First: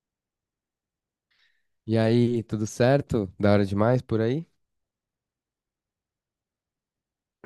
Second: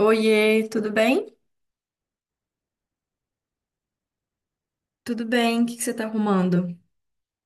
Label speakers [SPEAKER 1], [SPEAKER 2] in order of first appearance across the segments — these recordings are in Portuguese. [SPEAKER 1] Oiê, tudo bem?
[SPEAKER 2] E aí, tudo certo? Da hora demais por aí?
[SPEAKER 1] Tudo bem, o que que você tá arrumando?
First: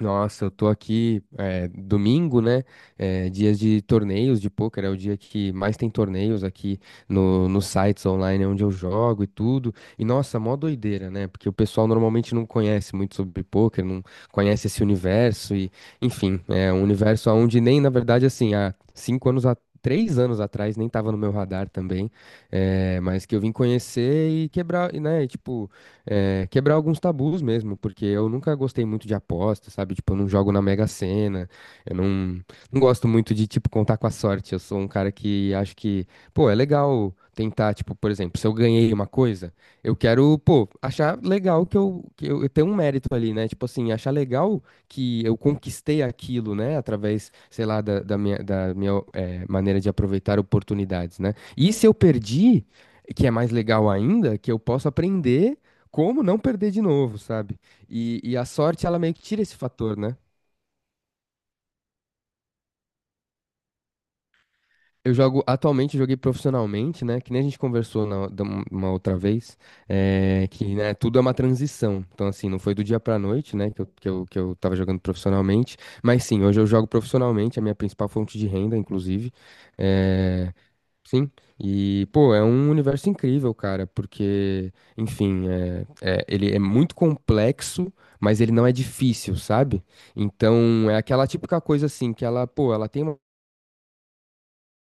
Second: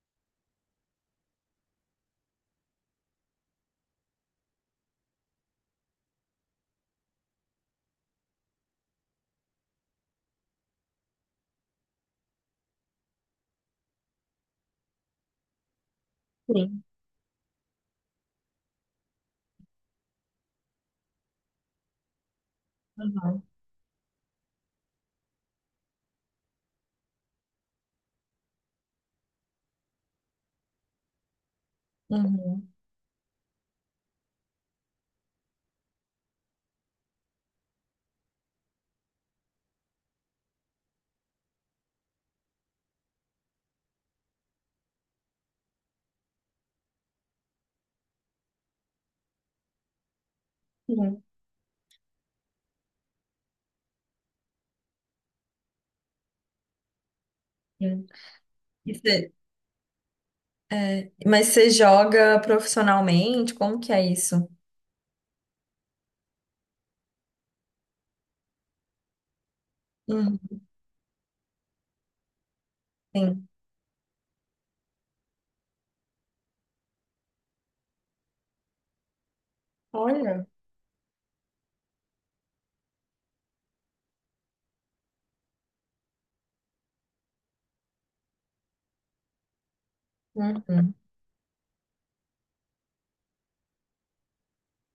[SPEAKER 2] Nossa, eu tô aqui domingo, né? É, dias de torneios de pôquer, é o dia que mais tem torneios aqui no, nos sites online onde eu jogo e tudo. E nossa, mó doideira, né? Porque o pessoal normalmente não conhece muito sobre pôquer, não conhece esse universo enfim, é um universo onde nem, na verdade, assim, há cinco anos a- Três anos atrás, nem tava no meu radar também, é, mas que eu
[SPEAKER 1] Uhum,
[SPEAKER 2] vim conhecer e quebrar, e, né? E, tipo, quebrar alguns tabus mesmo, porque eu nunca gostei muito de aposta, sabe? Tipo, eu não jogo na Mega Sena, eu não,
[SPEAKER 1] uhum,
[SPEAKER 2] não gosto muito de, tipo, contar com a sorte. Eu sou um cara que acho que, pô, é legal tentar, tipo, por exemplo, se eu ganhei uma coisa, eu quero, pô, achar legal eu tenho um mérito ali, né? Tipo assim, achar legal que eu conquistei aquilo, né? Através, sei lá, da minha maneira de aproveitar oportunidades,
[SPEAKER 1] uhum,
[SPEAKER 2] né? E se eu perdi, que é mais legal ainda, que eu posso aprender como não perder de novo, sabe?
[SPEAKER 1] uhum.
[SPEAKER 2] E a sorte,
[SPEAKER 1] E
[SPEAKER 2] ela meio que
[SPEAKER 1] cê-
[SPEAKER 2] tira esse fator, né?
[SPEAKER 1] mas você joga profissionalmente? Como que é isso?
[SPEAKER 2] Eu jogo, atualmente, eu joguei profissionalmente, né? Que nem a gente conversou uma outra vez,
[SPEAKER 1] Uhum,
[SPEAKER 2] é, que né, tudo é uma transição. Então, assim, não foi do dia pra
[SPEAKER 1] sim.
[SPEAKER 2] noite, né? Que eu tava jogando profissionalmente. Mas sim, hoje eu jogo profissionalmente, a minha principal fonte de renda, inclusive.
[SPEAKER 1] Olha.
[SPEAKER 2] é, Sim, e pô, é um universo incrível, cara, porque, enfim, ele é muito complexo, mas ele não é difícil, sabe? Então,
[SPEAKER 1] Uhum,
[SPEAKER 2] é aquela típica coisa assim, que ela, pô, ela tem uma.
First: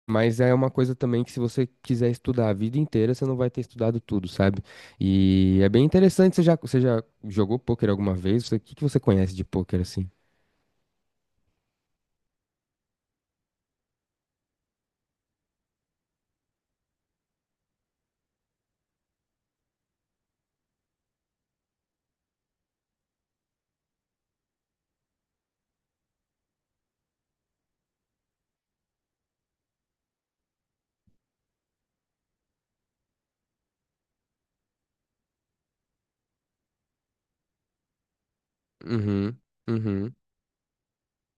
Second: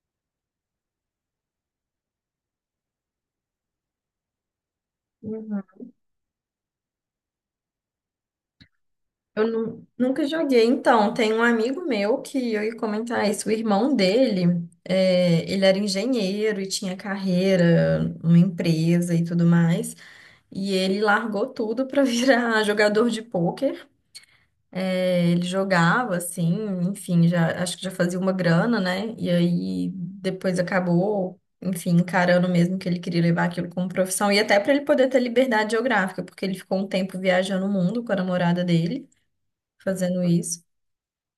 [SPEAKER 2] Mas é uma coisa também que, se você quiser estudar a vida inteira, você não vai ter estudado tudo, sabe? E
[SPEAKER 1] uhum.
[SPEAKER 2] é bem interessante. Você já jogou pôquer alguma vez? Você... O que que você conhece de pôquer assim?
[SPEAKER 1] Nunca joguei. Então, tem um amigo meu que eu ia comentar isso. O irmão dele, ele era engenheiro e tinha carreira, uma empresa e tudo mais. E ele largou tudo para virar jogador de pôquer. É, ele jogava, assim, enfim, já, acho que já fazia uma grana, né? E aí depois acabou, enfim, encarando mesmo que ele queria levar aquilo como profissão. E até para ele poder ter liberdade geográfica, porque ele ficou um tempo viajando o mundo com a namorada dele,
[SPEAKER 2] Uhum, uhum.
[SPEAKER 1] fazendo isso.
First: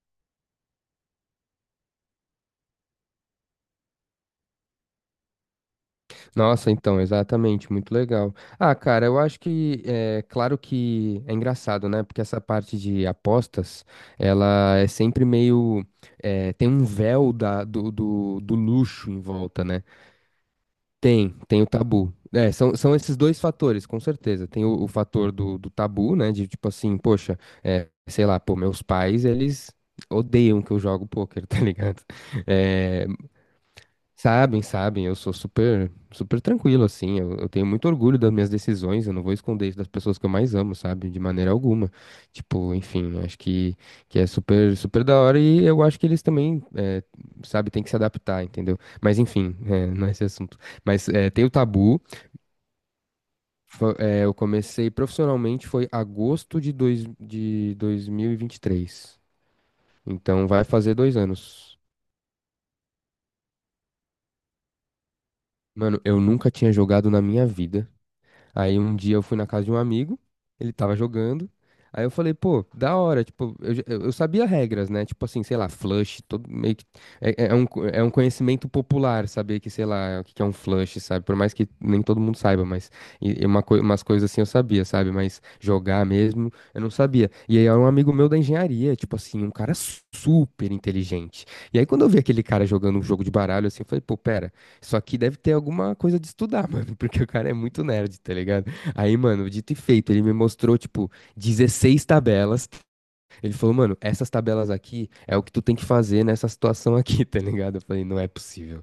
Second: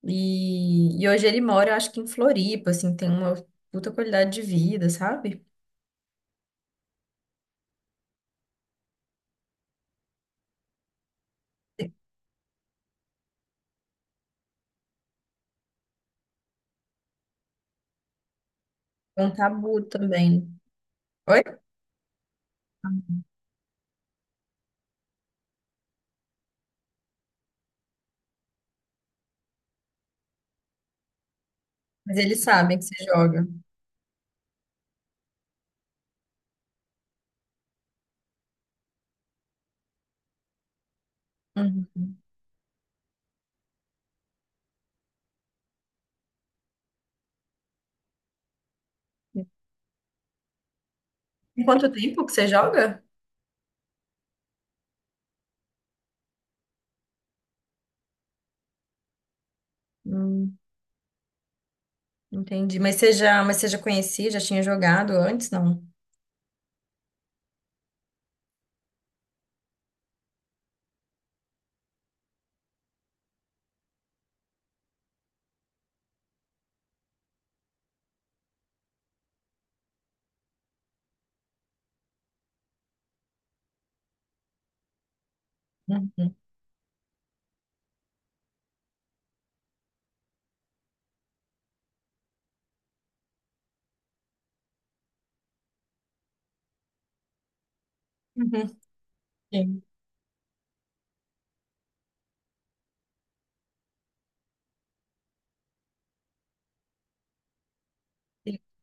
[SPEAKER 1] E hoje ele mora, acho que em Floripa, assim, tem uma puta qualidade de vida, sabe?
[SPEAKER 2] Nossa, então, exatamente, muito legal. Ah, cara, eu acho que é claro que é engraçado, né? Porque essa parte de apostas, ela é sempre meio é, tem um véu do luxo em
[SPEAKER 1] É um
[SPEAKER 2] volta,
[SPEAKER 1] tabu
[SPEAKER 2] né?
[SPEAKER 1] também.
[SPEAKER 2] Tem,
[SPEAKER 1] Oi?
[SPEAKER 2] tem o tabu. É, são esses dois fatores, com certeza. Tem o fator do tabu, né? De tipo assim, poxa, é, sei lá, pô, meus pais, eles odeiam que eu jogo pôquer, tá ligado?
[SPEAKER 1] Mas eles sabem que você
[SPEAKER 2] Eh,
[SPEAKER 1] joga.
[SPEAKER 2] Sabem, sabem, eu sou super, super tranquilo, assim. Eu tenho muito orgulho das minhas decisões, eu não vou esconder isso das pessoas que eu mais amo, sabe? De maneira alguma.
[SPEAKER 1] Uhum.
[SPEAKER 2] Tipo, enfim, acho que é super, super da hora e eu acho que eles também, sabe, tem que se adaptar, entendeu? Mas enfim, não é esse assunto. Mas tem o
[SPEAKER 1] Em quanto
[SPEAKER 2] tabu.
[SPEAKER 1] tempo que você joga?
[SPEAKER 2] Eu comecei profissionalmente foi agosto de dois mil e vinte e três. Então
[SPEAKER 1] Hum.
[SPEAKER 2] vai fazer 2 anos.
[SPEAKER 1] Entendi. Mas você já conhecia, já tinha jogado antes, não?
[SPEAKER 2] Mano, eu nunca tinha jogado na minha vida. Aí um dia eu fui na casa de um amigo, ele tava jogando. Aí eu falei, pô, da hora, tipo, eu sabia regras, né? Tipo assim, sei lá, flush, todo meio que. É um, é um conhecimento popular saber que, sei lá, o que que é um flush, sabe? Por mais que nem todo mundo saiba, mas. E uma, umas coisas assim eu sabia, sabe? Mas jogar
[SPEAKER 1] Uhum.
[SPEAKER 2] mesmo, eu não sabia. E aí era um amigo meu da engenharia, tipo assim, um cara super inteligente. E aí quando eu vi aquele cara jogando um jogo de baralho, assim, eu falei, pô, pera. Só que deve ter alguma coisa de estudar, mano, porque o cara é muito nerd, tá
[SPEAKER 1] Uhum.
[SPEAKER 2] ligado? Aí, mano, dito e
[SPEAKER 1] Sim.
[SPEAKER 2] feito, ele me mostrou, tipo, 16 tabelas. Ele falou, mano, essas tabelas aqui é o que tu tem que fazer nessa situação aqui, tá ligado? Eu falei, não é
[SPEAKER 1] Sim.
[SPEAKER 2] possível.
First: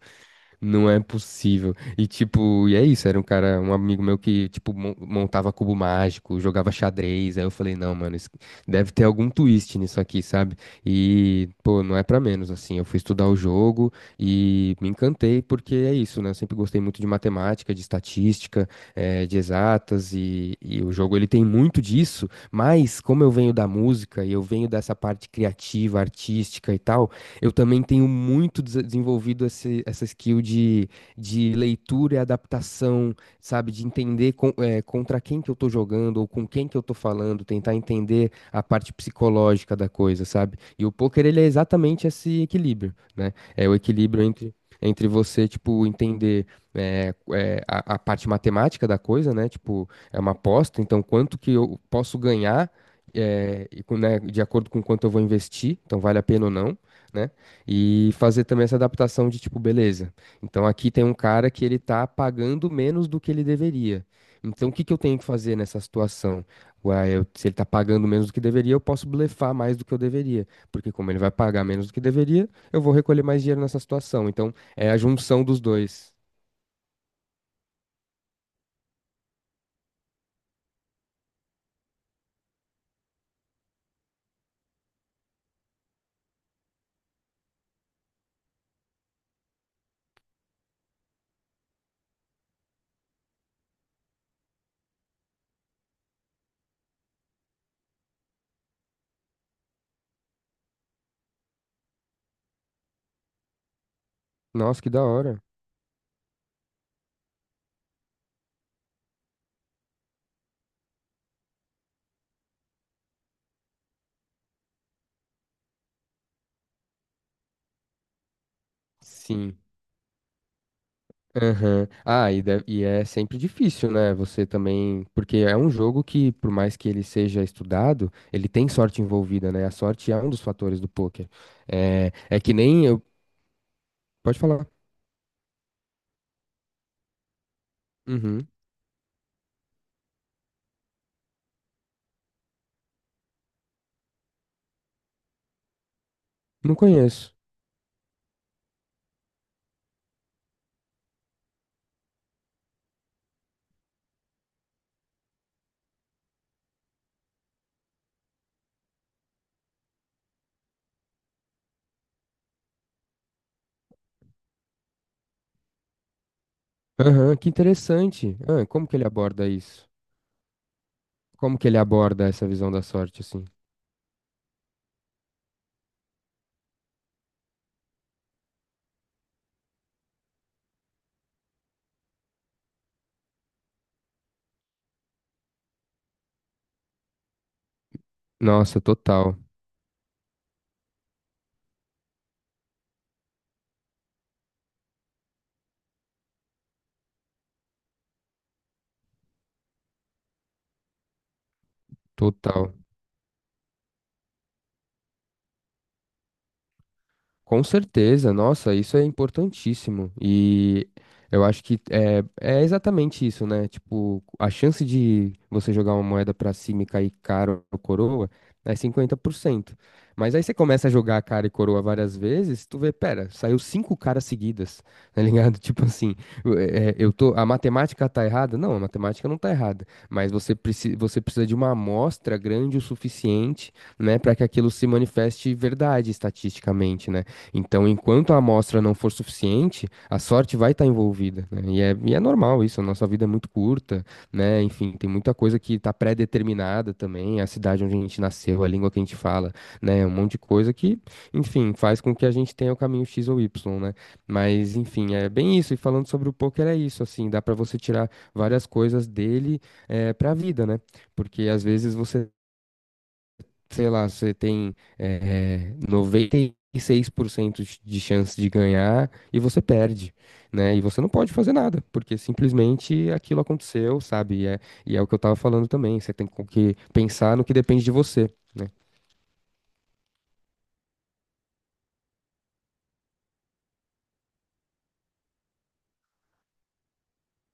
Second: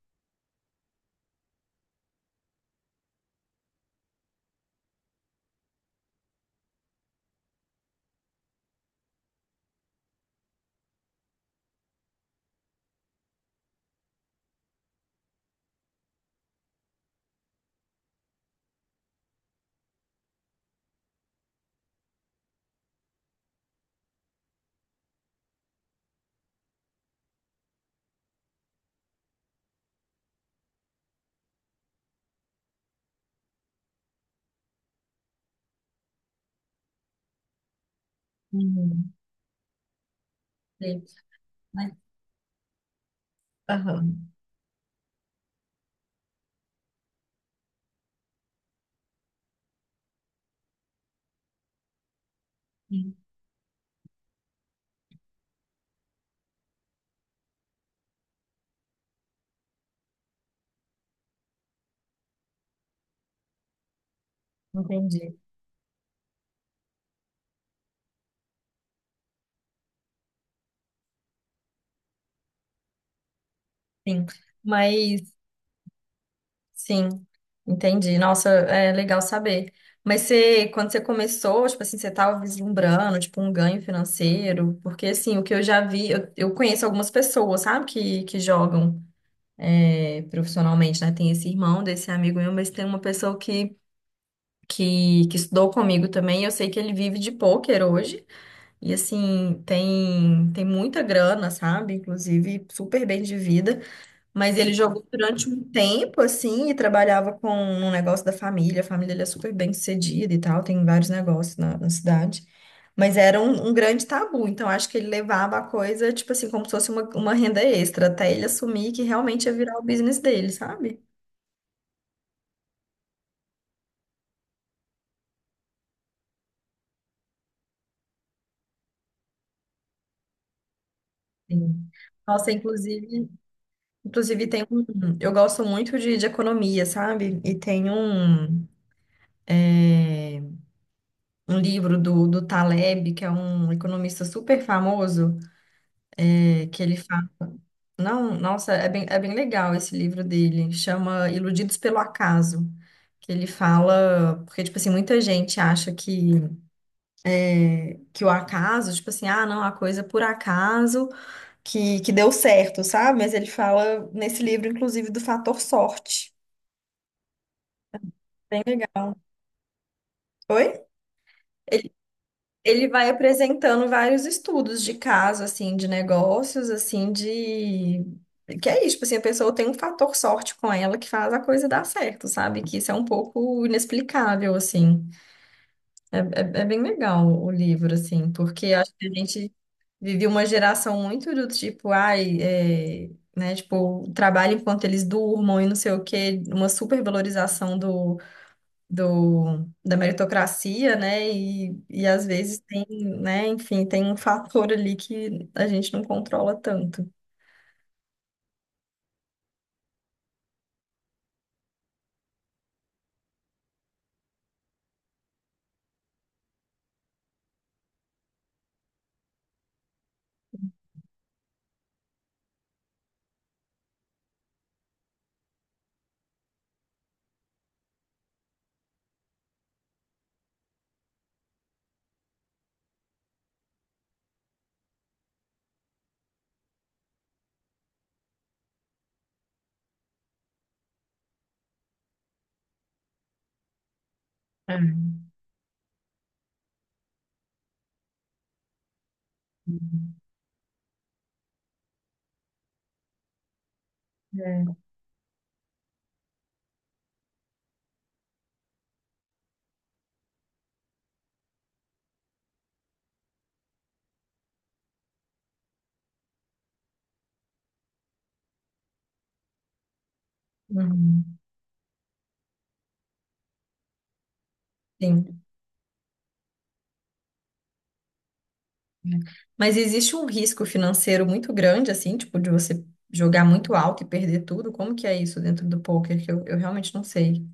[SPEAKER 2] Não é possível. E tipo, e é isso, era um cara, um amigo meu que, tipo, montava cubo mágico, jogava xadrez. Aí eu falei, não, mano, isso... deve ter algum twist nisso aqui, sabe? E, pô, não é pra menos, assim. Eu fui estudar o jogo e me encantei, porque é isso, né? Eu sempre gostei muito de matemática, de estatística, de exatas, e o jogo ele tem muito disso, mas como eu venho da música e eu venho dessa parte criativa, artística e tal. Eu também tenho muito desenvolvido esse, essa skill de leitura e adaptação, sabe? De entender contra quem que eu tô jogando ou com quem que eu tô falando, tentar entender a parte
[SPEAKER 1] Uhum.
[SPEAKER 2] psicológica da coisa, sabe? E o
[SPEAKER 1] Sim.
[SPEAKER 2] poker, ele é
[SPEAKER 1] Mas-
[SPEAKER 2] exatamente esse equilíbrio, né? É o equilíbrio
[SPEAKER 1] Aham.
[SPEAKER 2] entre você, tipo, entender a parte matemática da coisa, né? Tipo, é uma aposta, então quanto que eu posso ganhar
[SPEAKER 1] Sim.
[SPEAKER 2] e né, de acordo com quanto eu vou investir, então vale a pena ou não, né? E fazer também essa adaptação de tipo, beleza. Então aqui tem um cara que ele tá pagando menos do que ele deveria. Então o que que eu tenho que
[SPEAKER 1] Entendi.
[SPEAKER 2] fazer nessa situação? Ué, se ele tá pagando menos do que deveria, eu posso blefar mais do que eu deveria. Porque como ele vai pagar menos do que deveria, eu vou recolher mais dinheiro nessa
[SPEAKER 1] Sim.
[SPEAKER 2] situação. Então é a
[SPEAKER 1] Mas,
[SPEAKER 2] junção dos dois.
[SPEAKER 1] sim, entendi. Nossa, é legal saber. Mas você, quando você começou, tipo assim, você estava vislumbrando, tipo, um ganho financeiro? Porque, assim, o que eu já vi, eu conheço algumas pessoas, sabe, que jogam profissionalmente, né? Tem esse irmão desse amigo meu, mas tem uma pessoa que estudou comigo também. Eu sei que ele vive de pôquer hoje. E assim, tem muita grana, sabe? Inclusive, super bem de vida. Mas ele
[SPEAKER 2] Nossa, que da
[SPEAKER 1] jogou
[SPEAKER 2] hora.
[SPEAKER 1] durante um tempo, assim, e trabalhava com um negócio da família. A família dele é super bem sucedida e tal, tem vários negócios na cidade. Mas era um grande tabu, então acho que ele levava a coisa, tipo assim, como se fosse uma renda extra, até ele assumir que realmente ia
[SPEAKER 2] Sim.
[SPEAKER 1] virar o business dele, sabe?
[SPEAKER 2] Aham. E é sempre difícil, né? Você também. Porque é um jogo que, por mais que ele seja estudado, ele tem sorte envolvida, né? A sorte é um dos fatores do pôquer.
[SPEAKER 1] Sim.
[SPEAKER 2] É, é
[SPEAKER 1] Nossa,
[SPEAKER 2] que nem eu.
[SPEAKER 1] inclusive,
[SPEAKER 2] Pode
[SPEAKER 1] Inclusive, tem
[SPEAKER 2] falar.
[SPEAKER 1] um. Eu gosto muito de economia, sabe? E tem
[SPEAKER 2] Uhum.
[SPEAKER 1] um, é, um livro do Taleb, que é um economista super famoso,
[SPEAKER 2] Não
[SPEAKER 1] que ele fala.
[SPEAKER 2] conheço.
[SPEAKER 1] Não, nossa, é bem legal esse livro dele. Chama Iludidos pelo Acaso. Que ele fala. Porque, tipo assim, muita gente acha que o acaso, tipo assim, ah, não, a coisa é por acaso que deu certo, sabe? Mas ele fala nesse livro, inclusive, do fator sorte.
[SPEAKER 2] Aham, que interessante.
[SPEAKER 1] Bem
[SPEAKER 2] Ah, como que ele
[SPEAKER 1] legal.
[SPEAKER 2] aborda isso?
[SPEAKER 1] Oi?
[SPEAKER 2] Como que ele aborda essa visão da
[SPEAKER 1] Ele vai
[SPEAKER 2] sorte, assim?
[SPEAKER 1] apresentando vários estudos de caso, assim, de negócios, assim, de... Que é isso, tipo assim, a pessoa tem um fator sorte com ela que faz a coisa dar certo, sabe? Que isso é um pouco inexplicável, assim. É bem legal o livro, assim, porque
[SPEAKER 2] Nossa,
[SPEAKER 1] acho que a
[SPEAKER 2] total.
[SPEAKER 1] gente vive uma geração muito do tipo, ai, é, né? Tipo, trabalha enquanto eles durmam e não sei o quê, uma supervalorização da meritocracia, né? E às vezes
[SPEAKER 2] Total.
[SPEAKER 1] tem, né? Enfim, tem um fator ali que a gente não controla tanto.
[SPEAKER 2] Com certeza, nossa, isso é importantíssimo. E eu acho que é exatamente isso, né? Tipo, a chance de você jogar uma moeda pra cima e cair cara ou coroa é 50%. Mas aí você começa a jogar cara e coroa várias vezes, tu vê, pera, saiu 5 caras seguidas, tá ligado? Tipo assim, eu é, eu tô, a matemática tá errada? Não, a matemática não tá errada, mas você precisa de uma amostra grande o suficiente, né, para que aquilo se manifeste verdade estatisticamente, né? Então, enquanto a amostra não for suficiente, a sorte vai estar envolvida, né? E é normal isso, a nossa vida é muito curta, né?
[SPEAKER 1] É.
[SPEAKER 2] Enfim, tem muita coisa que está pré-determinada também, a cidade onde a gente nasceu, a língua que a gente fala, né? Um monte de coisa que, enfim, faz com que a gente tenha o caminho X ou Y, né?
[SPEAKER 1] É.
[SPEAKER 2] Mas, enfim, é bem isso. E falando sobre o poker, é isso, assim, dá para você tirar várias coisas dele, para a vida, né? Porque às vezes você sei lá, você tem noventa e 96% de chance de ganhar e você perde, né? E você não pode
[SPEAKER 1] Uhum.
[SPEAKER 2] fazer nada, porque simplesmente aquilo aconteceu, sabe? E é o que eu tava
[SPEAKER 1] Sim.
[SPEAKER 2] falando também, você tem com que pensar no que depende de você. Né?
[SPEAKER 1] Mas existe um risco financeiro muito grande, assim, tipo, de você jogar muito alto e perder tudo. Como que é isso dentro do poker? Que eu realmente não sei.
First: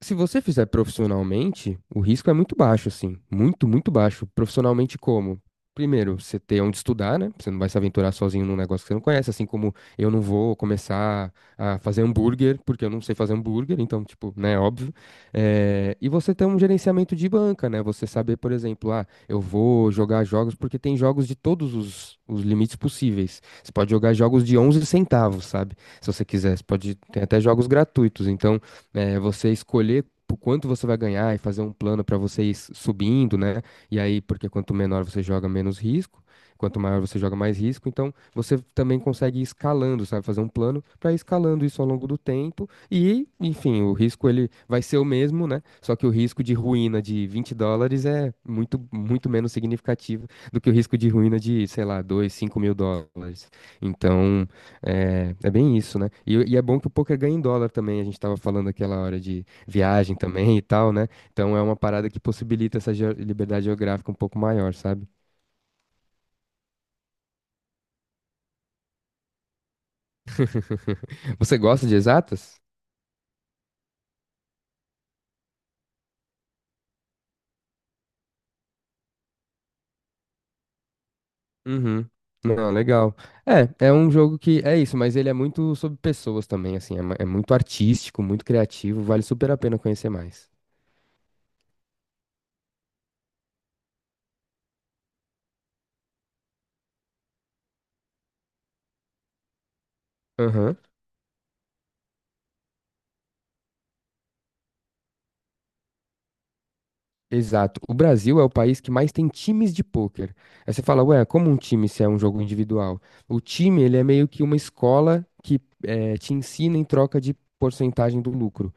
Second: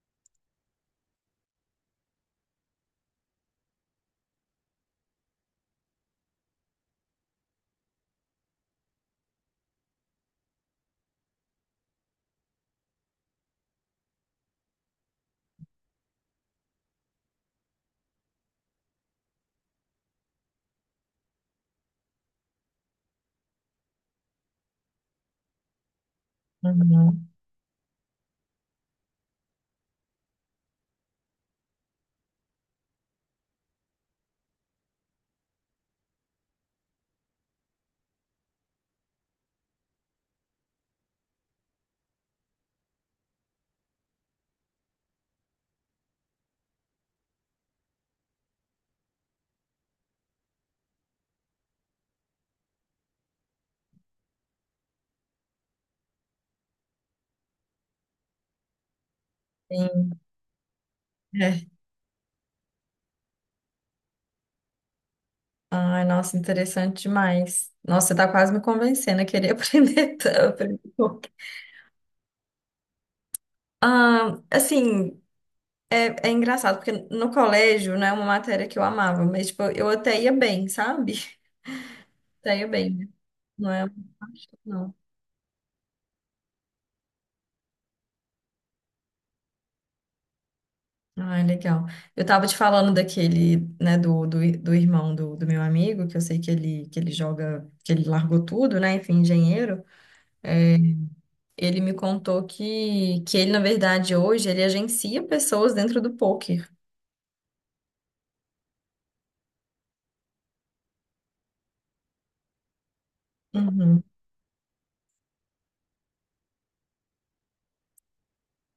[SPEAKER 2] Se você fizer profissionalmente, o risco é muito baixo, assim. Muito, muito baixo. Profissionalmente como? Primeiro, você ter onde estudar, né? Você não vai se aventurar sozinho num negócio que você não conhece, assim como eu não vou começar a fazer hambúrguer, porque eu não sei fazer hambúrguer, então, tipo, né, óbvio. E você ter um gerenciamento de banca, né? Você saber, por exemplo, ah, eu vou jogar jogos, porque tem jogos de todos os limites possíveis. Você pode jogar jogos de 11 centavos, sabe? Se você quiser, você pode, tem
[SPEAKER 1] Uhum.
[SPEAKER 2] até jogos gratuitos, então é, você escolher o quanto você vai ganhar e fazer um plano para você ir subindo, né? E aí, porque quanto menor você joga, menos risco. Quanto maior você joga, mais risco. Então, você também consegue ir escalando, sabe? Fazer um plano para ir escalando isso ao longo do tempo. E, enfim, o risco ele vai ser o mesmo, né? Só que o risco de ruína de $20 é muito, muito menos significativo do que o risco de ruína de, sei lá, 2, $5.000. Então, é, é bem isso, né? E é bom que o poker ganha em dólar também. A gente tava falando aquela hora de
[SPEAKER 1] Sim.
[SPEAKER 2] viagem também e tal, né? Então é
[SPEAKER 1] É.
[SPEAKER 2] uma parada que possibilita essa liberdade geográfica um pouco maior, sabe?
[SPEAKER 1] Ai, nossa, interessante demais. Nossa, você tá quase me convencendo a querer aprender, aprender poker.
[SPEAKER 2] Você gosta de exatas?
[SPEAKER 1] Ah, assim, é, é engraçado, porque no colégio não é uma matéria que eu amava, mas tipo, eu até ia bem, sabe?
[SPEAKER 2] Uhum.
[SPEAKER 1] Até ia
[SPEAKER 2] Não,
[SPEAKER 1] bem, né?
[SPEAKER 2] legal.
[SPEAKER 1] Não é
[SPEAKER 2] É,
[SPEAKER 1] uma
[SPEAKER 2] é um jogo
[SPEAKER 1] paixão,
[SPEAKER 2] que é
[SPEAKER 1] não.
[SPEAKER 2] isso, mas ele é muito sobre pessoas também, assim. É muito artístico, muito criativo. Vale super a pena conhecer mais.
[SPEAKER 1] Ah, legal. Eu tava te falando daquele, né, do irmão do meu amigo, que eu sei que ele joga, que ele largou tudo, né, enfim, engenheiro.
[SPEAKER 2] Aham.
[SPEAKER 1] Ele me contou que ele, na verdade, hoje, ele agencia pessoas dentro do poker.
[SPEAKER 2] Exato. O Brasil é o país que mais tem times de pôquer. Aí você fala, ué, como um time se é um jogo individual? O time, ele
[SPEAKER 1] Uhum,
[SPEAKER 2] é meio que uma escola que te ensina em troca de porcentagem do lucro.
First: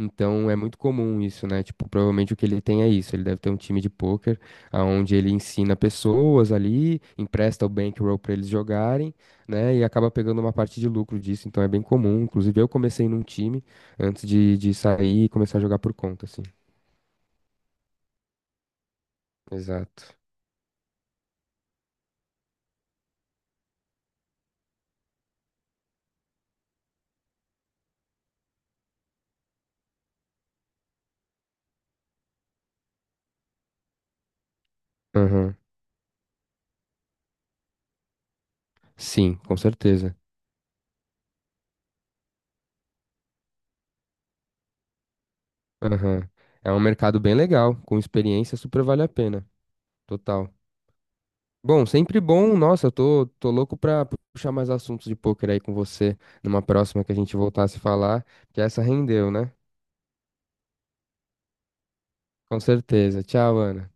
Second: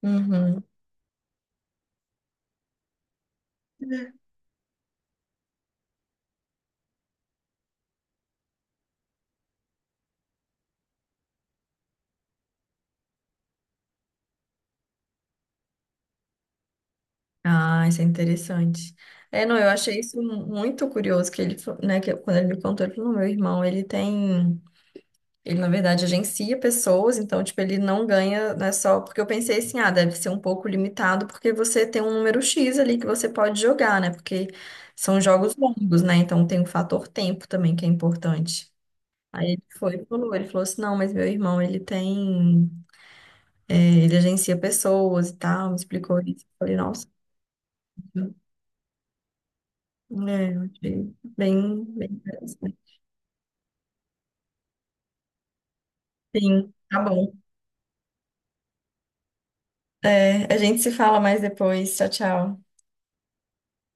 [SPEAKER 2] Então, é
[SPEAKER 1] uhum.
[SPEAKER 2] muito comum isso, né? Tipo, provavelmente o que ele tem é isso. Ele deve ter um time de pôquer, onde ele ensina pessoas ali, empresta o bankroll para eles jogarem, né? E acaba pegando uma parte de lucro disso. Então, é bem comum. Inclusive, eu comecei num time antes de sair e começar a jogar por conta, assim.
[SPEAKER 1] Ah, isso é interessante. É, não, eu achei
[SPEAKER 2] Exato.
[SPEAKER 1] isso muito curioso que ele, fa- né, quando ele me contou, ele falou, "Não, meu irmão, ele tem, ele na verdade agencia pessoas, então tipo, ele não ganha, não é só, porque eu pensei assim, ah, deve ser um pouco limitado, porque você tem um número X ali que você pode jogar, né? Porque são jogos
[SPEAKER 2] Aham.
[SPEAKER 1] longos, né? Então tem o fator tempo também que é importante.
[SPEAKER 2] Sim,
[SPEAKER 1] Aí
[SPEAKER 2] com
[SPEAKER 1] ele foi e
[SPEAKER 2] certeza.
[SPEAKER 1] falou, ele falou assim, não, mas meu irmão, ele tem, é, ele agencia pessoas e tal, me explicou
[SPEAKER 2] Aham.
[SPEAKER 1] isso. Eu
[SPEAKER 2] É
[SPEAKER 1] falei,
[SPEAKER 2] um
[SPEAKER 1] nossa.
[SPEAKER 2] mercado bem legal, com experiência super vale a pena. Total.
[SPEAKER 1] É, eu achei bem,
[SPEAKER 2] Bom,
[SPEAKER 1] bem
[SPEAKER 2] sempre bom.
[SPEAKER 1] interessante.
[SPEAKER 2] Nossa, tô louco pra puxar mais assuntos de pôquer aí com você numa
[SPEAKER 1] Sim, tá
[SPEAKER 2] próxima que a
[SPEAKER 1] bom.
[SPEAKER 2] gente voltar a se falar, que essa rendeu, né?
[SPEAKER 1] É, a gente se fala mais depois. Tchau,
[SPEAKER 2] Com
[SPEAKER 1] tchau.
[SPEAKER 2] certeza. Tchau, Ana.